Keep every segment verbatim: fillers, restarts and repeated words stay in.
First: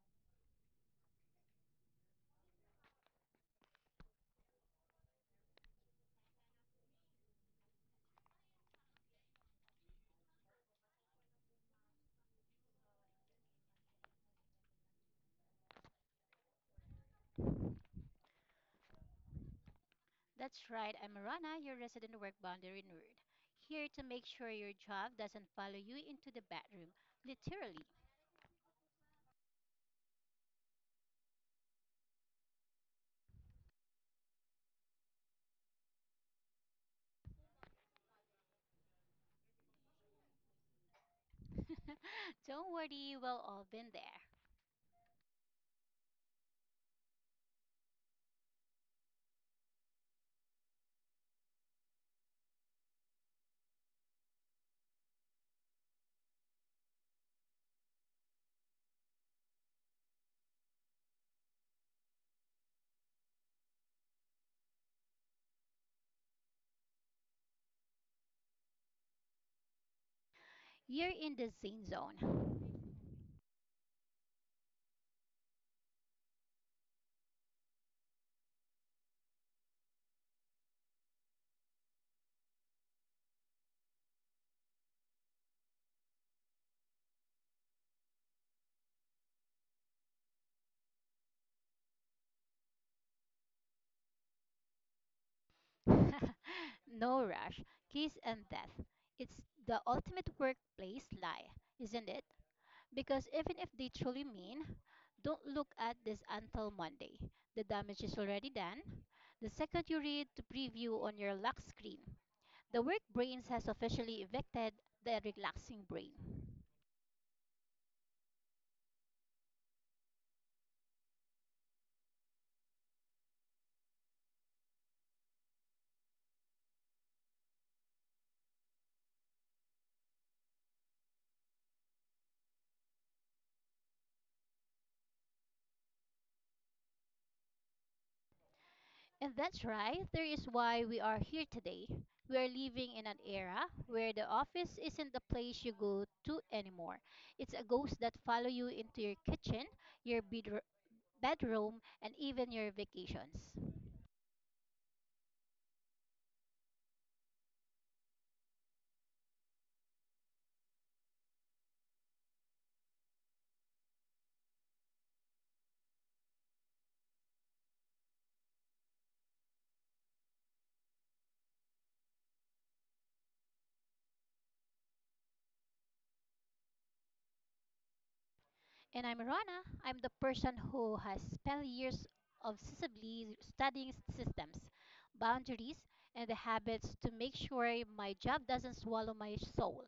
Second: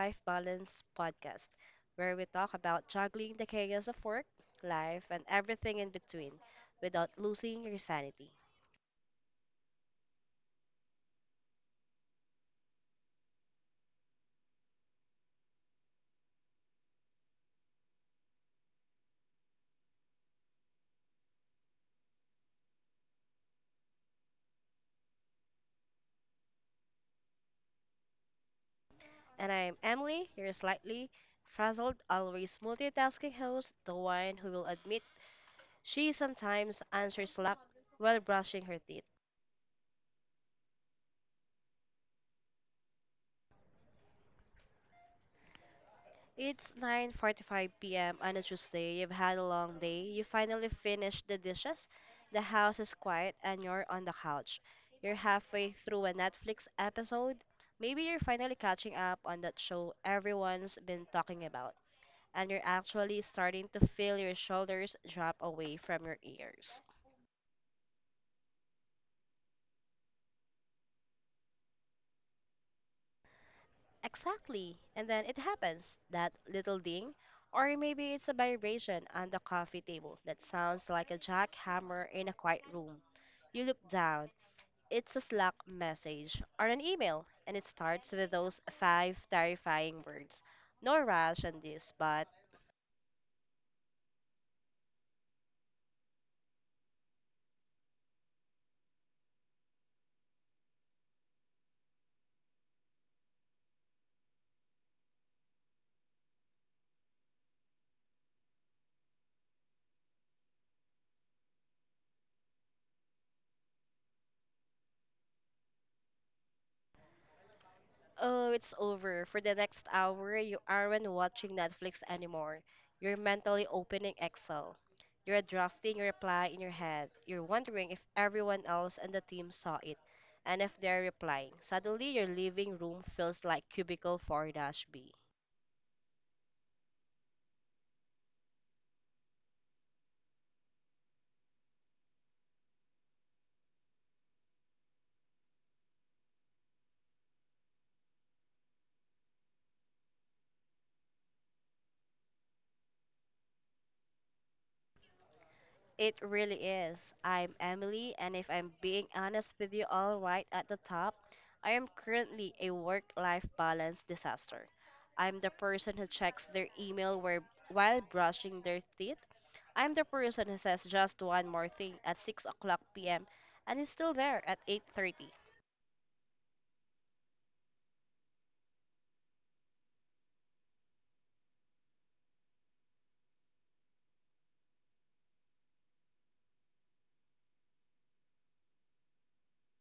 Life Balance podcast, where we talk about juggling the chaos of work, life, and everything in between without losing your sanity. That's right, I'm Rana, your resident work boundary nerd, here to make sure your job doesn't follow you into the bedroom, literally. And I'm Emily, your slightly frazzled, always multitasking host, the one who will admit she sometimes answers Slack while brushing her teeth. Don't worry, we've all been there. It's nine forty-five p m on a Tuesday. You've had a long day. You finally finished the dishes. The house is quiet and you're on the couch. You're halfway through a Netflix episode. Maybe you're finally catching up on that show everyone's been talking about, and you're actually starting to feel your shoulders drop away from your ears. You're in the zane zone. Exactly. And then it happens, that little ding, or maybe it's a vibration on the coffee table that sounds like a jackhammer in a quiet room. You look down, it's a Slack message or an email, and it starts with those five terrifying words. No rush on this, but… No rush, kiss and death. It's the ultimate workplace lie, isn't it? Because even if they truly mean, don't look at this until Monday. The damage is already done. The second you read the preview on your lock screen, the work brains has officially evicted the relaxing brain. Oh, it's over. For the next hour, you aren't watching Netflix anymore. You're mentally opening Excel. You're drafting your reply in your head. You're wondering if everyone else and the team saw it and if they're replying. Suddenly, your living room feels like cubicle four-B. And that's right, there is why we are here today. We are living in an era where the office isn't the place you go to anymore. It's a ghost that follow you into your kitchen, your bedro- bedroom, and even your vacations. It really is. I'm Emily, and if I'm being honest with you all right at the top, I am currently a work life balance disaster. I'm the person who checks their email where, while brushing their teeth. I'm the person who says just one more thing at six o'clock p m and is still there at eight thirty. And I'm Rana. I'm the person who has spent years obsessively studying systems, boundaries, and the habits to make sure my job doesn't swallow my soul.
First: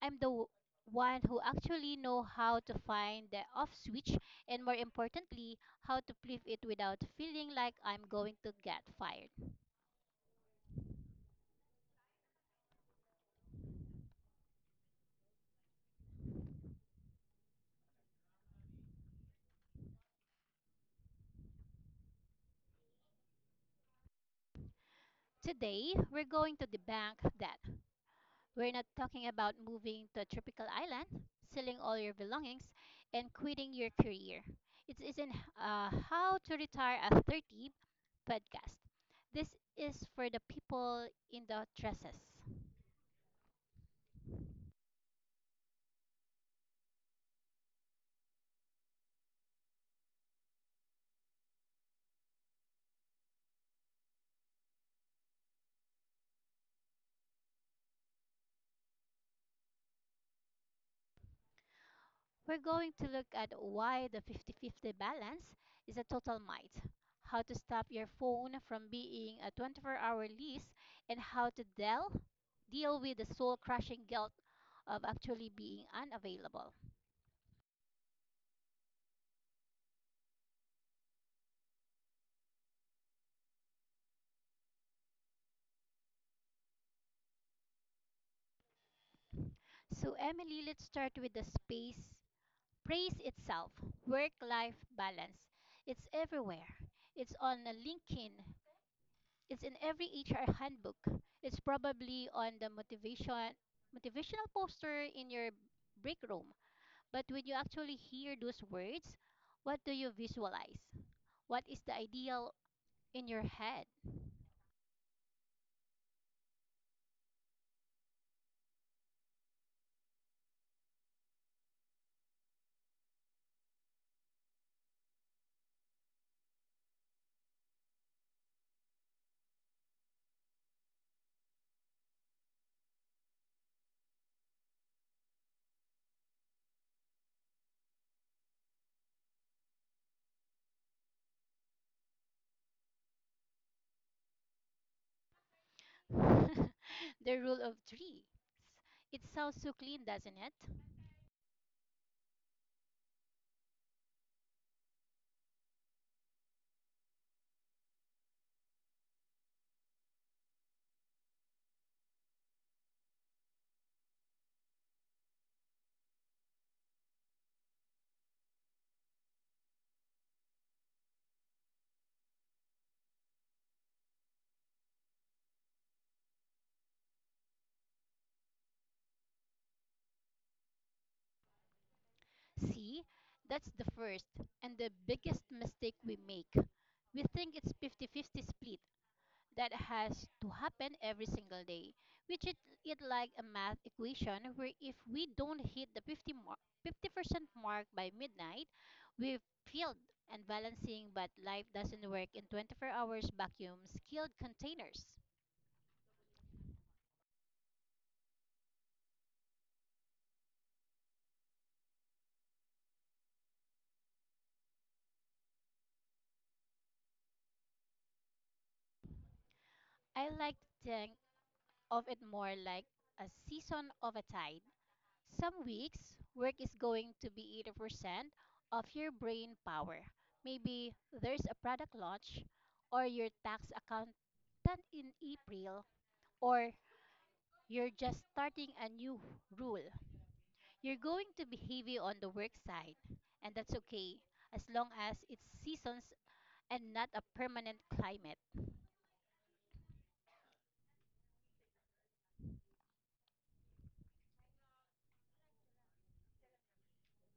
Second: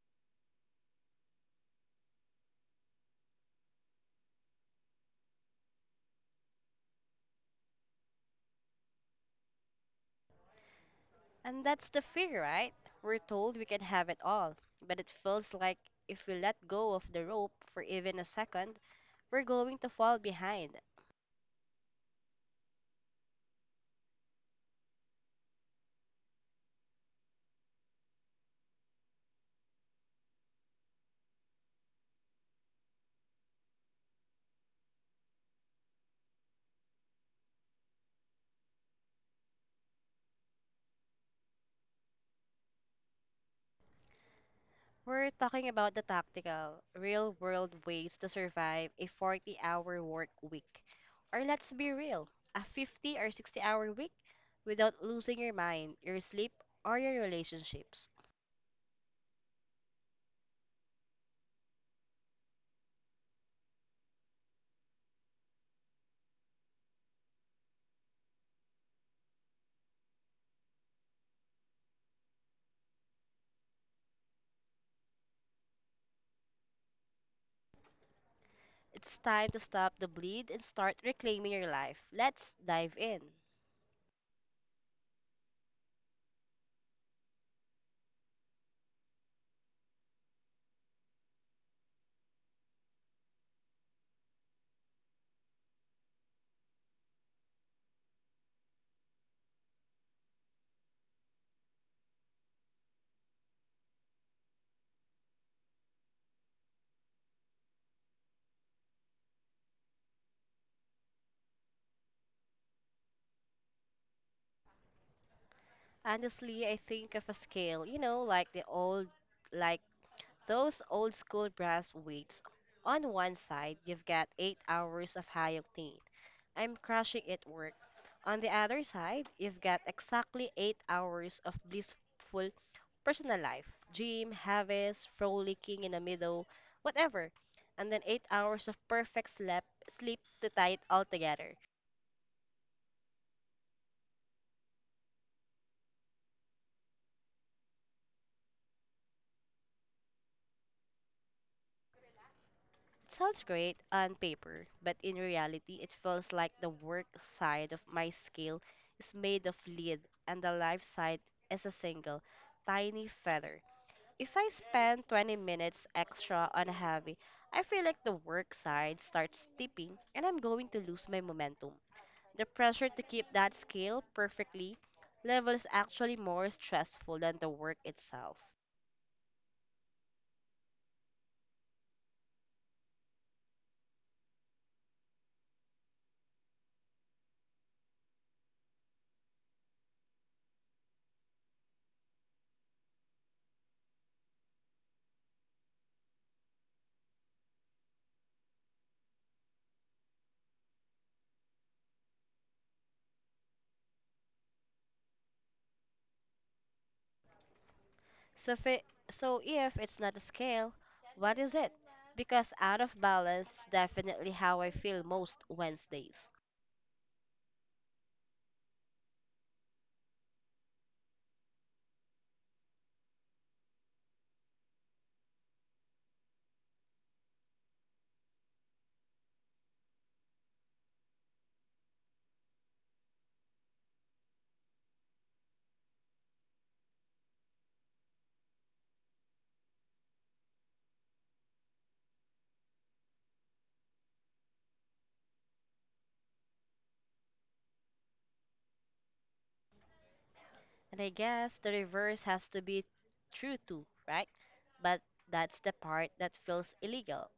I'm the w- one who actually know how to find the off switch, and more importantly, how to flip it without feeling like I'm going to get fired. And that's the fear, right? We're told we can have it all, but it feels like if we let go of the rope for even a second, we're going to fall behind. Today, we're going to debunk that. We're not talking about moving to a tropical island, selling all your belongings, and quitting your career. It isn't uh, how to retire at thirty podcast. This is for the people in the dresses. We're talking about the tactical, real world ways to survive a forty hour work week. Or let's be real, a fifty or sixty hour week without losing your mind, your sleep, or your relationships. We're going to look at why the fifty fifty balance is a total might, how to stop your phone from being a twenty-four hour lease, and how to deal, deal with the soul crushing guilt of actually being unavailable. It's time to stop the bleed and start reclaiming your life. Let's dive in. So, Emily, let's start with the space. Praise itself, work life balance. It's everywhere. It's on LinkedIn, it's in every H R handbook. It's probably on the motivation motivational poster in your break room. But when you actually hear those words, what do you visualize? What is the ideal in your head? Honestly, I think of a scale, you know, like the old, like those old school brass weights. On one side, you've got eight hours of high octane, I'm crushing it work. On the other side, you've got exactly eight hours of blissful personal life. Gym, harvest, frolicking in the middle, whatever. And then eight hours of perfect slap, sleep to tie it all together. The rule of three. It sounds so clean, doesn't it? It sounds great on paper, but in reality, it feels like the work side of my scale is made of lead and the life side is a single, tiny feather. If I spend twenty minutes extra on a heavy, I feel like the work side starts tipping and I'm going to lose my momentum. The pressure to keep that scale perfectly level is actually more stressful than the work itself. See, that's the first and the biggest mistake we make. We think it's fifty-fifty split that has to happen every single day, which treat it like a math equation where if we don't hit the fifty mark, fifty percent mark by midnight, we've failed and balancing, but life doesn't work in twenty-four hours vacuum skilled containers. So if, it, so if it's not a scale, what is it? Because out of balance is definitely how I feel most Wednesdays. I like to think of it more like a season of a tide. Some weeks, work is going to be eighty percent of your brain power. Maybe there's a product launch, or your tax accountant in April, or you're just starting a new rule. You're going to be heavy on the work side, and that's okay as long as it's seasons and not a permanent climate. And I guess the reverse has to be true too, right? But that's the part that feels illegal.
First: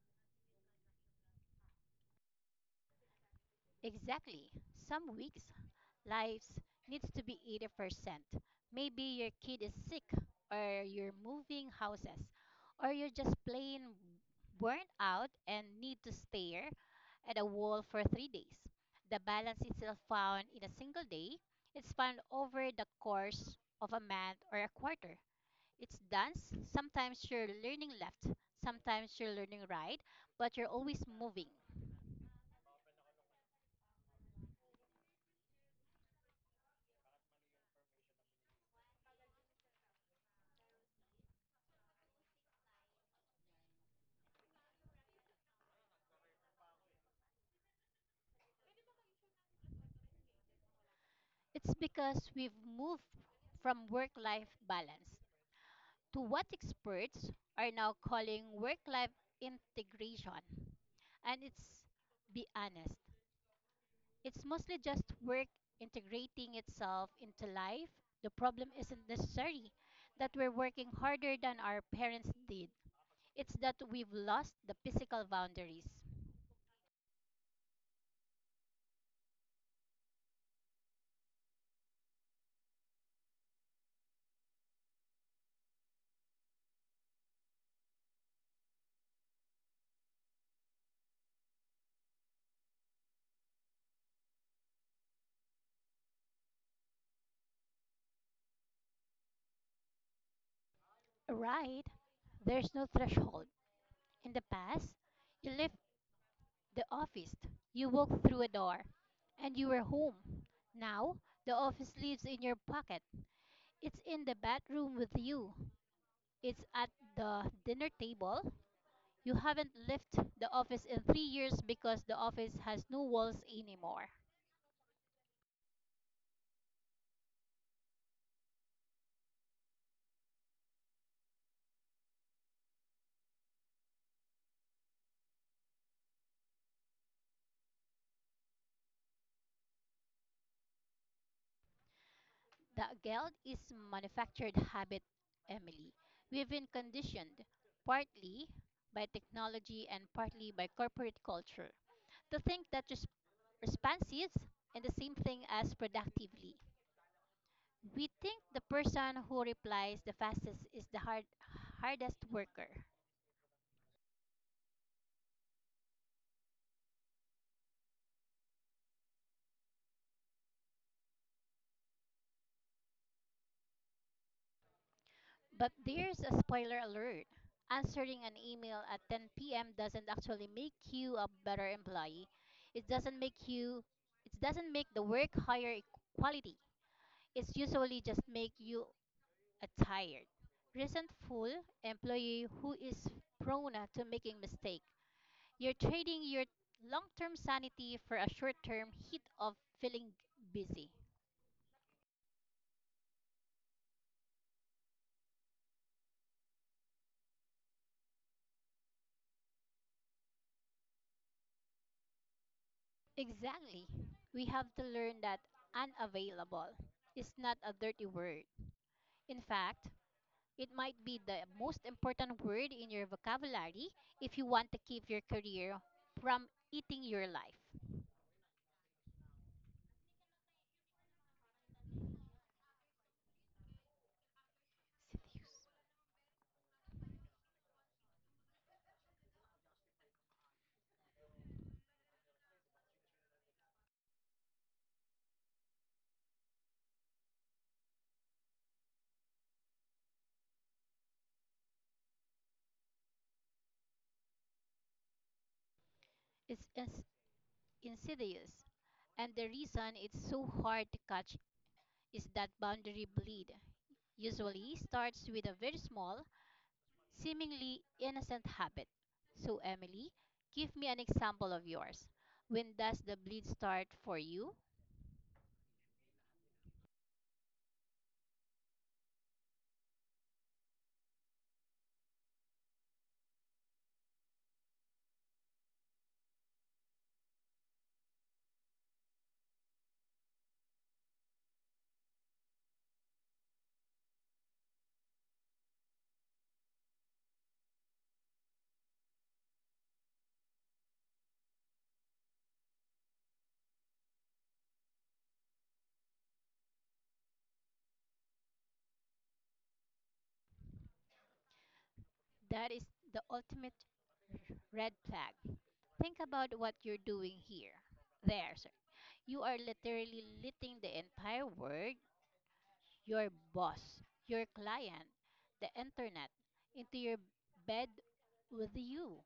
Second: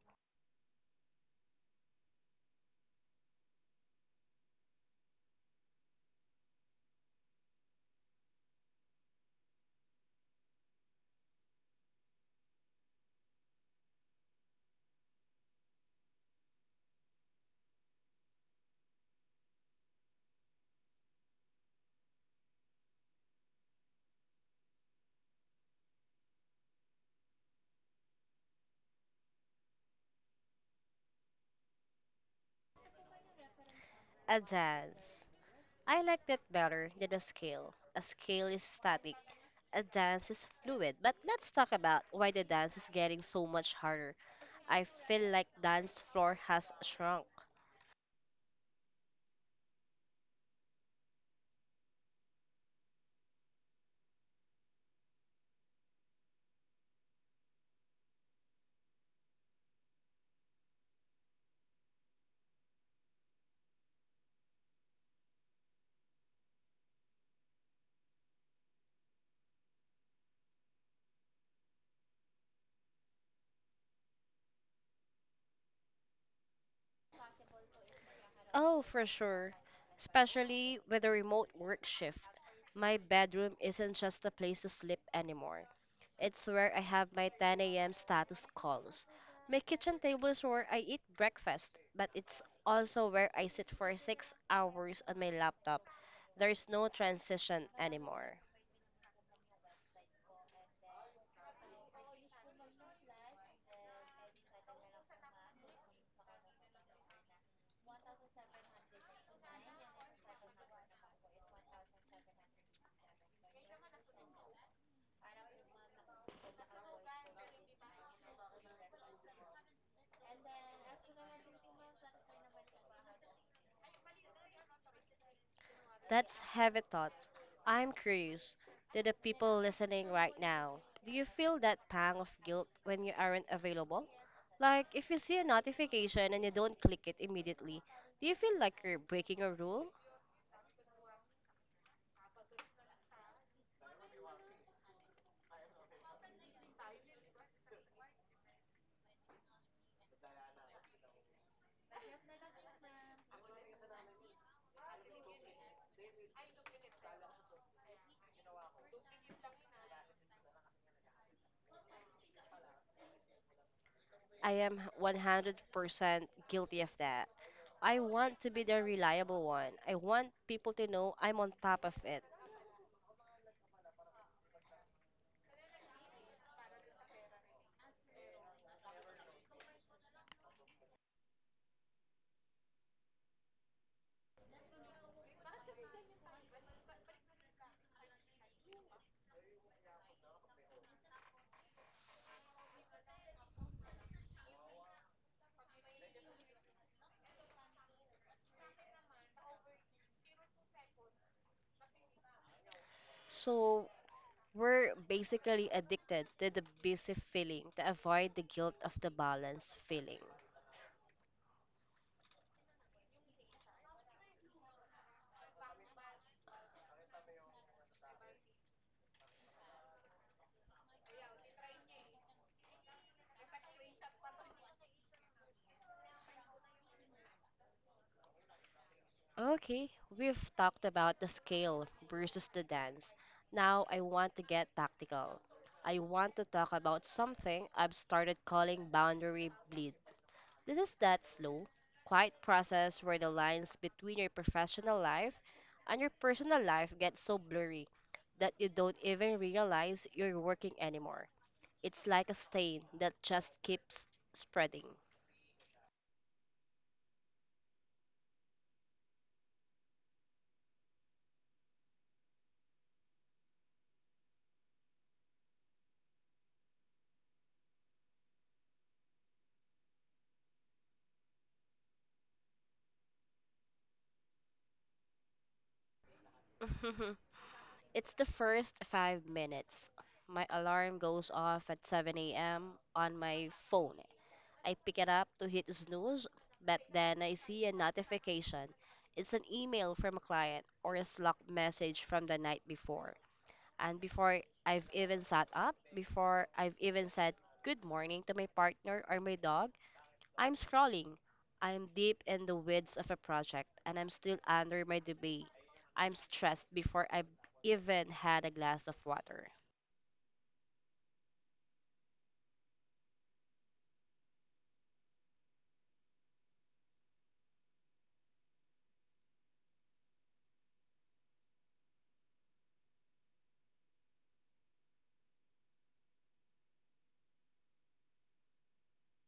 Exactly. Some weeks lives needs to be eighty percent. Maybe your kid is sick, or you're moving houses, or you're just plain burnt out and need to stare at a wall for three days. The balance isn't found in a single day, it's found over the course of a month or a quarter. It's dance. Sometimes you're learning left, sometimes you're learning right, but you're always moving. A dance. I like that better than a scale. A scale is static. A dance is fluid. But let's talk about why the dance is getting so much harder. I feel like dance floor has shrunk. It's because we've moved from work life balance to what experts are now calling work life integration. And it's be honest, it's mostly just work integrating itself into life. The problem isn't necessarily that we're working harder than our parents did, it's that we've lost the physical boundaries. Oh, for sure. Especially with a remote work shift. My bedroom isn't just a place to sleep anymore. It's where I have my ten a m status calls. My kitchen table is where I eat breakfast, but it's also where I sit for six hours on my laptop. There's no transition anymore. Right? There's no threshold. In the past, you left the office, you walked through a door, and you were home. Now, the office lives in your pocket. It's in the bedroom with you. It's at the dinner table. You haven't left the office in three years because the office has no walls anymore. That's heavy thought. I'm curious, to the people listening right now, do you feel that pang of guilt when you aren't available? Like, if you see a notification and you don't click it immediately, do you feel like you're breaking a rule? The guilt is manufactured habit, Emily. We've been conditioned, partly by technology and partly by corporate culture, to think that res- response is the same thing as productively. We think the person who replies the fastest is the hard, hardest worker. I am one hundred percent guilty of that. I want to be the reliable one. I want people to know I'm on top of it. But there's a spoiler alert. Answering an email at ten p m doesn't actually make you a better employee. It doesn't make you it doesn't make the work higher e- quality. It's usually just make you a tired, resentful employee who is prone to making mistake. You're trading your long-term sanity for a short-term hit of feeling busy. So, we're basically addicted to the busy feeling to avoid the guilt of the balance feeling. Exactly. We have to learn that unavailable is not a dirty word. In fact, it might be the most important word in your vocabulary if you want to keep your career from eating your life. Okay, we've talked about the scale versus the dance. Now I want to get tactical. I want to talk about something I've started calling boundary bleed. This is that slow, quiet process where the lines between your professional life and your personal life get so blurry that you don't even realize you're working anymore. It's like a stain that just keeps spreading. It's ins- insidious, and the reason it's so hard to catch is that boundary bleed usually starts with a very small, seemingly innocent habit. So, Emily, give me an example of yours. When does the bleed start for you? It's the first five minutes. My alarm goes off at seven a m on my phone. I pick it up to hit snooze, but then I see a notification. It's an email from a client or a Slack message from the night before. And before I've even sat up, before I've even said good morning to my partner or my dog, I'm scrolling. I'm deep in the weeds of a project and I'm still under my debate. I'm stressed before I've even had a glass of water. That is the ultimate red flag. Think about what you're doing here. There, sir. You are literally letting the entire world, your boss, your client, the internet, into your bed with you.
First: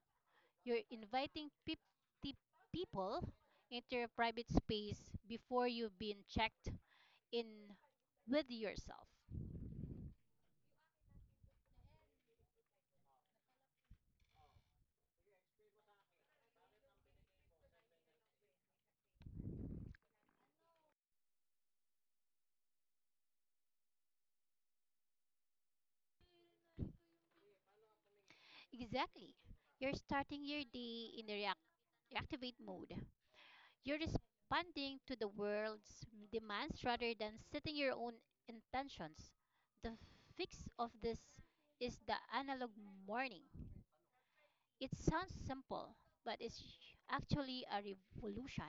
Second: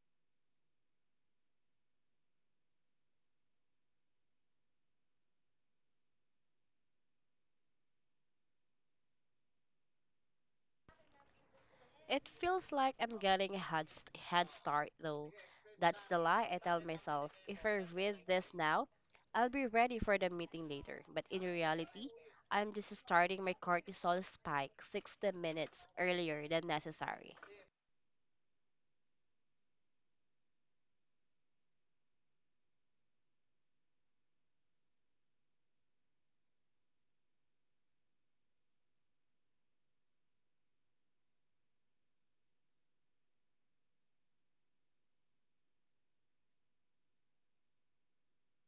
You're inviting fifty people into your private space before you've been checked in with yourself. It feels like I'm getting a head, st- head start though. That's the lie I tell myself. If I read this now, I'll be ready for the meeting later. But in reality, I'm just starting my cortisol spike sixty minutes earlier than necessary. Exactly. You're starting your day in the react- reactivate mode. You're responding to the world's demands rather than setting your own intentions. The fix of this is the analog morning. It sounds simple, but it's actually a revolution.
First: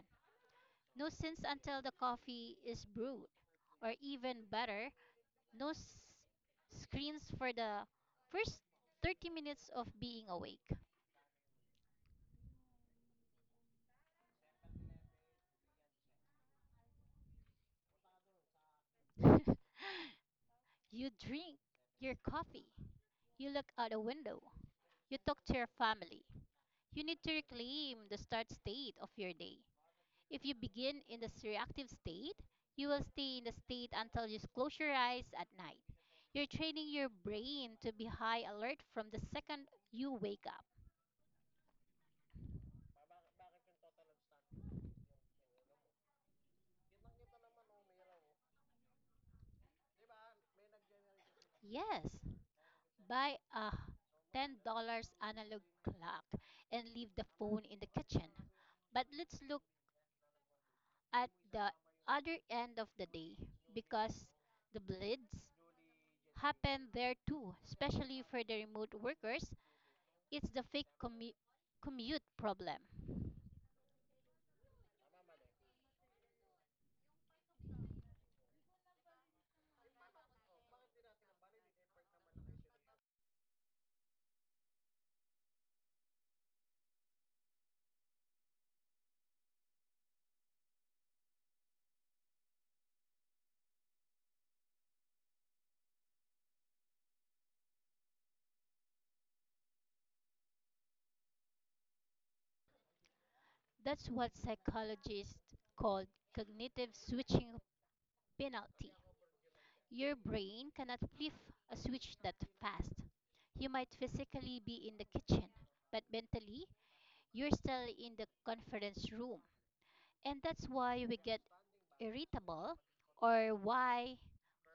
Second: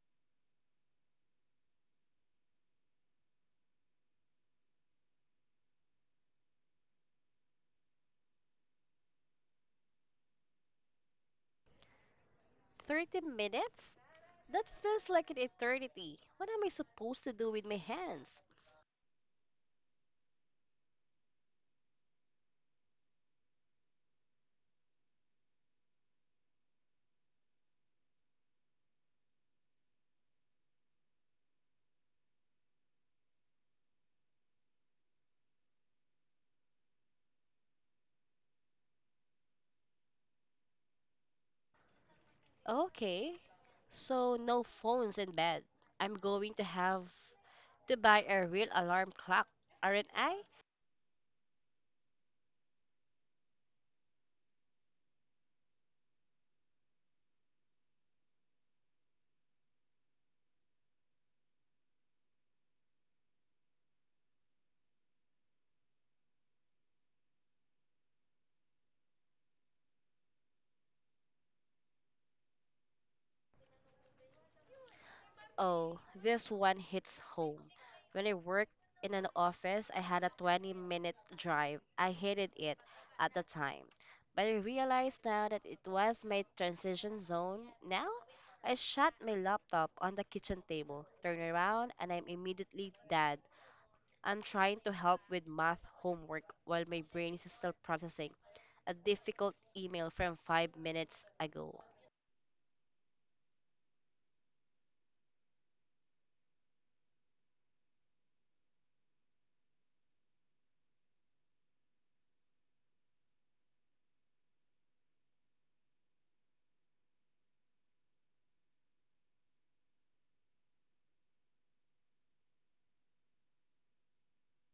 No sense until the coffee is brewed, or even better, no s- screens for the first thirty minutes of being awake. thirty minutes? That feels like an eternity. What am I supposed to do with my hands? You drink your coffee, you look out a window, you talk to your family. You need to reclaim the start state of your day. If you begin in this reactive state, you will stay in the state until you close your eyes at night. You're training your brain to be high alert from the second you wake up. Okay, so no phones in bed. I'm going to have to buy a real alarm clock, aren't I? Yes, buy a ten dollar analog clock and leave the phone in the kitchen. But let's look at the other end of the day because the blitz happen there too, especially for the remote workers. It's the fake commu- commute problem. Oh, this one hits home. When I worked in an office, I had a twenty minute drive. I hated it at the time. But I realized now that it was my transition zone. Now, I shut my laptop on the kitchen table, turn around, and I'm immediately dead. I'm trying to help with math homework while my brain is still processing a difficult email from five minutes ago. That's what psychologists call cognitive switching penalty. Your brain cannot flip a switch that fast. You might physically be in the kitchen, but mentally, you're still in the conference room. And that's why we get irritable, or why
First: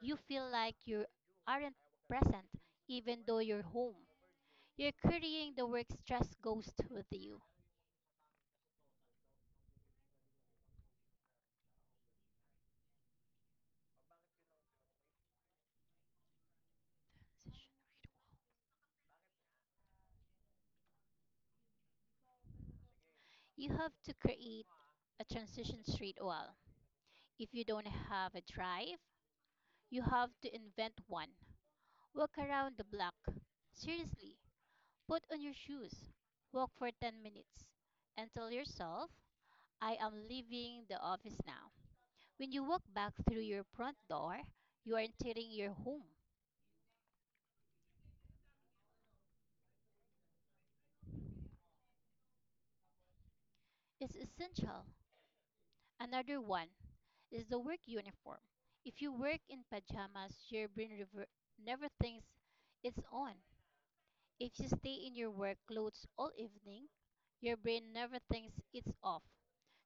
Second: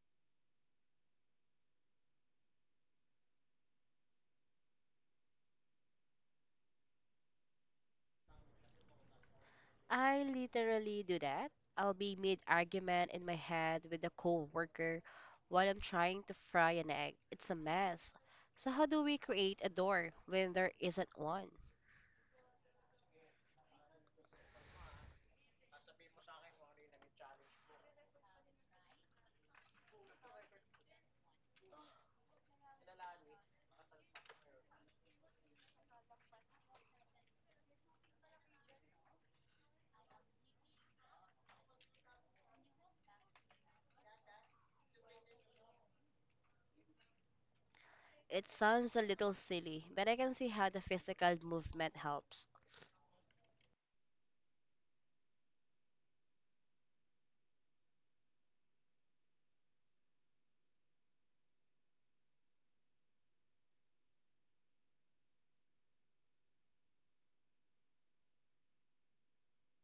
you feel like you aren't present even though you're home. You're carrying the work stress ghost with you. I literally do that. I'll be mid argument in my head with a coworker while I'm trying to fry an egg. It's a mess. So how do we create a door when there isn't one? You have to create a transition streetwall. If you don't have a drive, you have to invent one. Walk around the block. Seriously, put on your shoes. Walk for ten minutes and tell yourself, I am leaving the office now. When you walk back through your front door, you are entering your home. It sounds a little silly, but I can see how the physical movement helps. It's essential. Another one is the work uniform. If you work in pajamas, your brain rever- never thinks it's on. If you stay in your work clothes all evening, your brain never thinks it's off.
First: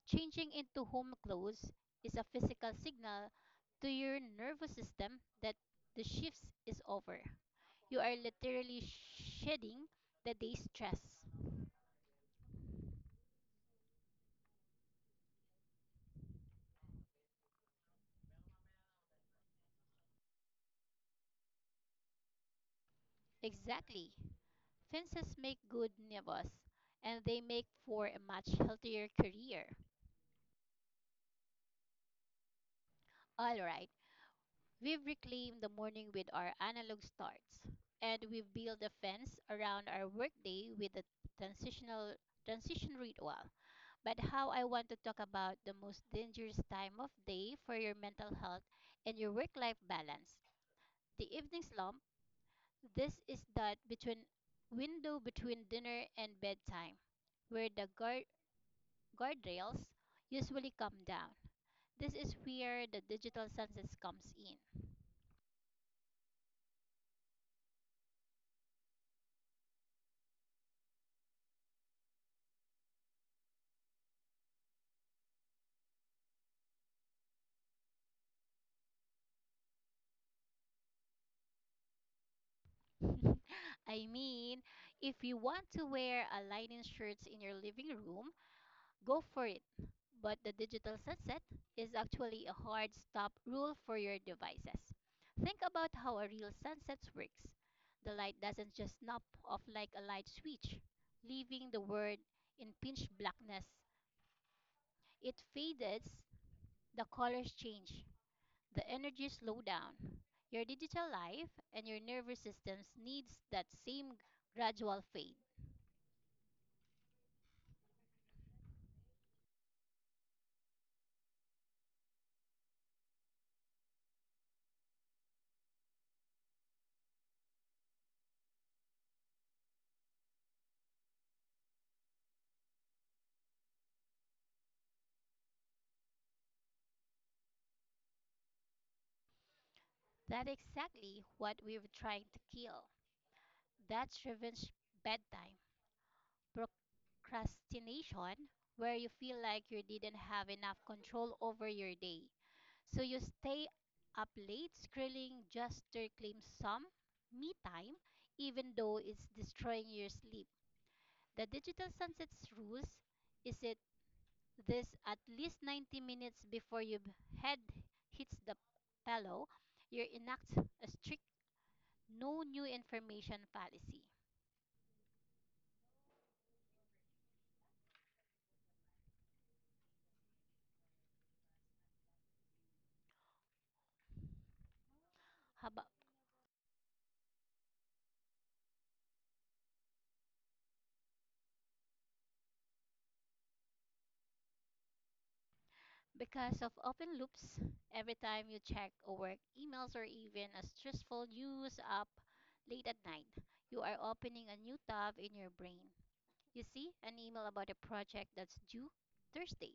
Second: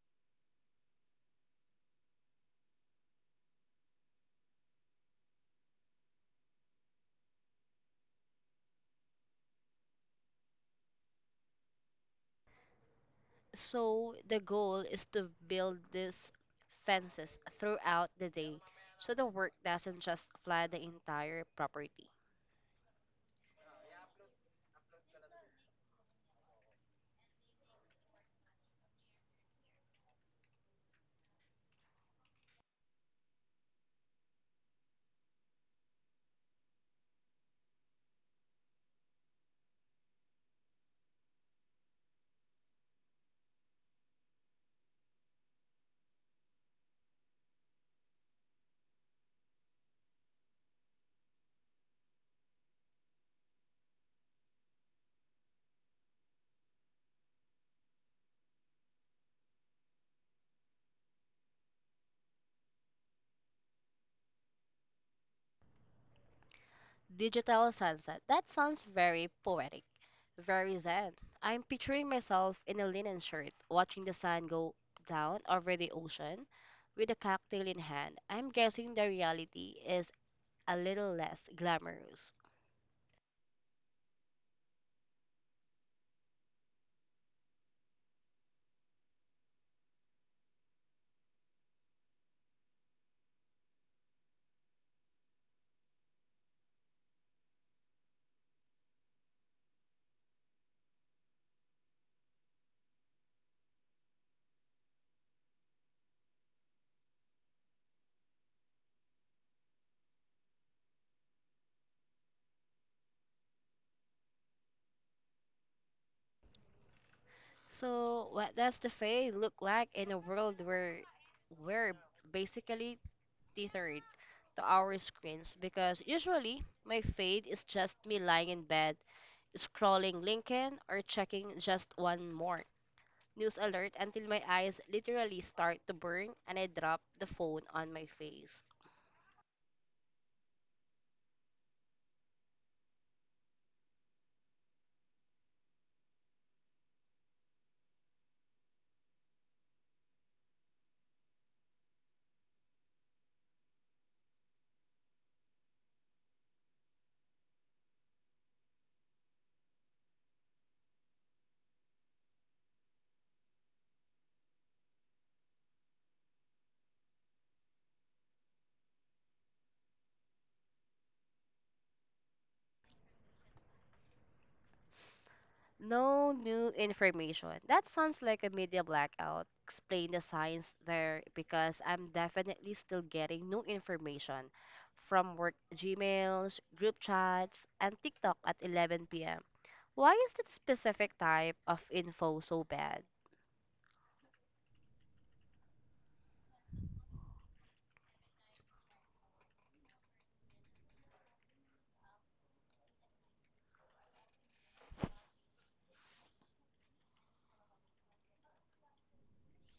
Changing into home clothes is a physical signal to your nervous system that the shift is over. You are literally shedding the day's stress. So the goal is to build these fences throughout the day so the work doesn't just flood the entire property. Exactly. Fences make good neighbors, and they make for a much healthier career. All right. We've reclaimed the morning with our analog starts, and we've built a fence around our workday with a transitional transition ritual. But how I want to talk about the most dangerous time of day for your mental health and your work-life balance, the evening slump. This is that between window between dinner and bedtime, where the guard guardrails usually come down. This is where the digital sunset comes in. Digital sunset. That sounds very poetic, very zen. I'm picturing myself in a linen shirt, watching the sun go down over the ocean with a cocktail in hand. I'm guessing the reality is a little less glamorous. I mean, if you want to wear a lining shirt in your living room, go for it. But the digital sunset is actually a hard stop rule for your devices. Think about how a real sunset works. The light doesn't just snap off like a light switch, leaving the world in pitch blackness. It fades, the colors change, the energy slowdown. Your digital life and your nervous systems needs that same gradual fade. So, what does the fae look like in a world where we're basically tethered to our screens? Because usually my fade is just me lying in bed, scrolling LinkedIn or checking just one more news alert until my eyes literally start to burn and I drop the phone on my face. That's exactly what we were trying to kill. That's revenge bedtime. Procrastination, where you feel like you didn't have enough control over your day. So you stay up late scrolling just to claim some me time, even though it's destroying your sleep. The digital sunsets rules is it this at least ninety minutes before your head hits the pillow, you enact a strict no new information policy. No new information. That sounds like a media blackout. Explain the science there, because I'm definitely still getting new information from work How about Gmails, group chats, and TikTok at eleven p m. Why is that specific type of info so bad? because of open loops, every time you check or work emails or even a stressful news up late at night, you are opening a new tab in your brain. You see an email about a project that's due Thursday.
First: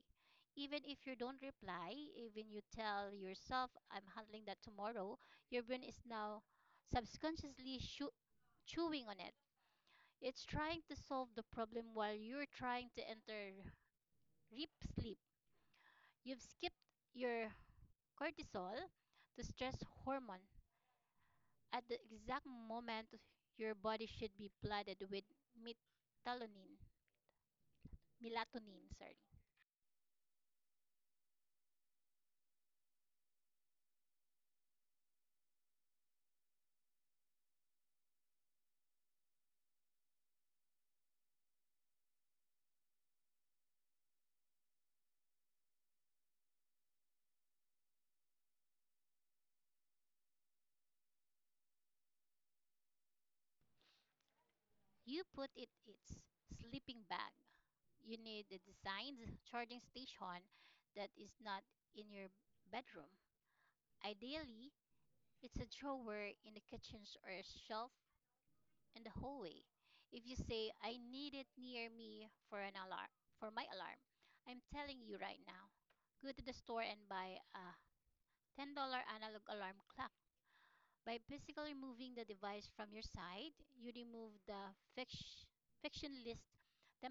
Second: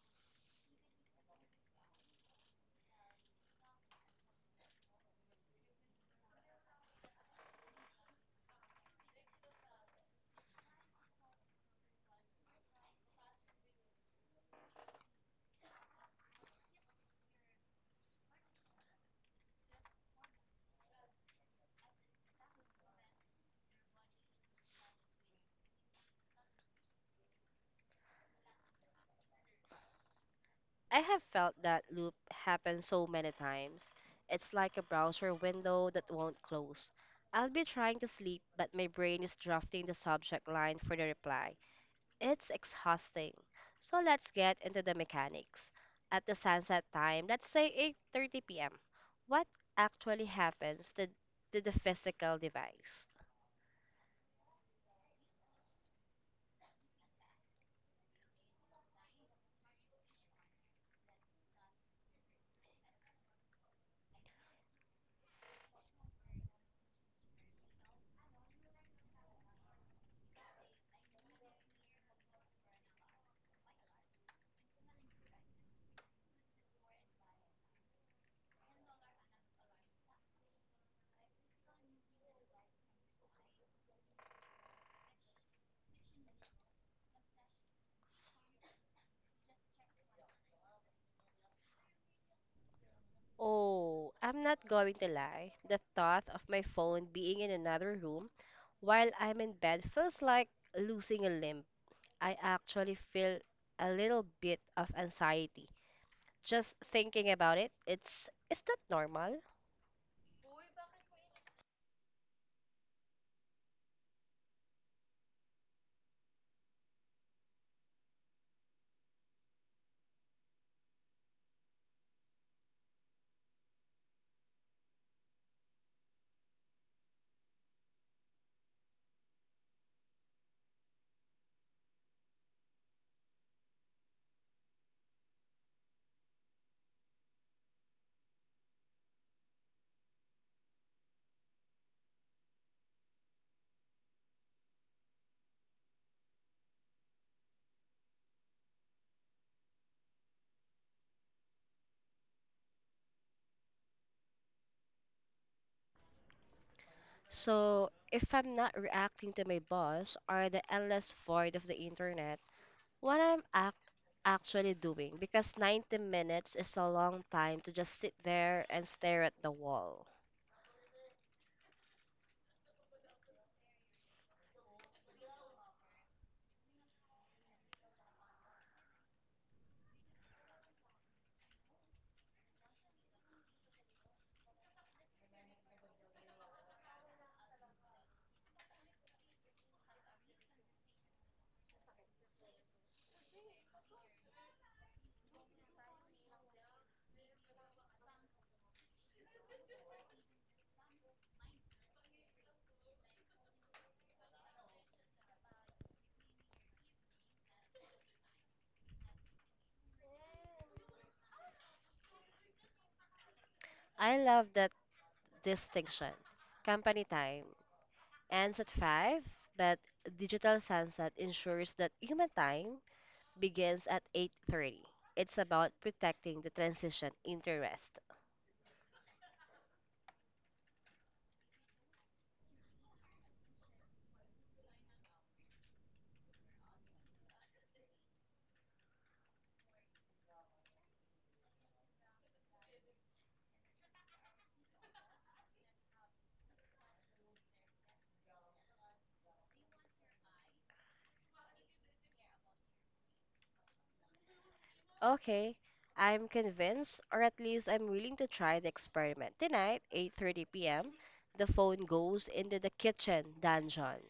Even if you don't reply, even you tell yourself, I'm handling that tomorrow, your brain is now subconsciously shoo- chewing on it. It's trying to solve the problem while you're trying to enter R E P sleep. You've skipped your cortisol, the stress hormone, at the exact moment your body should be flooded with melatonin. Melatonin, sorry. I have felt that loop happen so many times. It's like a browser window that won't close. I'll be trying to sleep, but my brain is drafting the subject line for the reply. It's exhausting. So let's get into the mechanics. At the sunset time, let's say eight thirty p m. What actually happens to, to the physical device? You put it its sleeping bag. You need a designed charging station that is not in your bedroom. Ideally, it's a drawer in the kitchen or a shelf in the hallway. If you say I need it near me for an alarm for my alarm, I'm telling you right now. Go to the store and buy a ten dollar analog alarm clock. By physically removing the device from your side, you remove the fiction, fiction list Oh, I'm not going to lie. The thought of my phone being in another room while I'm in bed feels like losing a limb. I actually feel a little bit of anxiety just thinking about it. It's is that normal? So, if I'm not reacting to my boss or the endless void of the internet, what I'm ac- actually doing because ninety minutes is a long time to just sit there and stare at the wall. I love that distinction, company time ends at five, but digital sunset ensures that human time begins at eight thirty. It's about protecting the transition into rest. Okay, I'm convinced, or at least I'm willing to try the experiment. Tonight, eight thirty p m, the phone goes into the kitchen dungeon.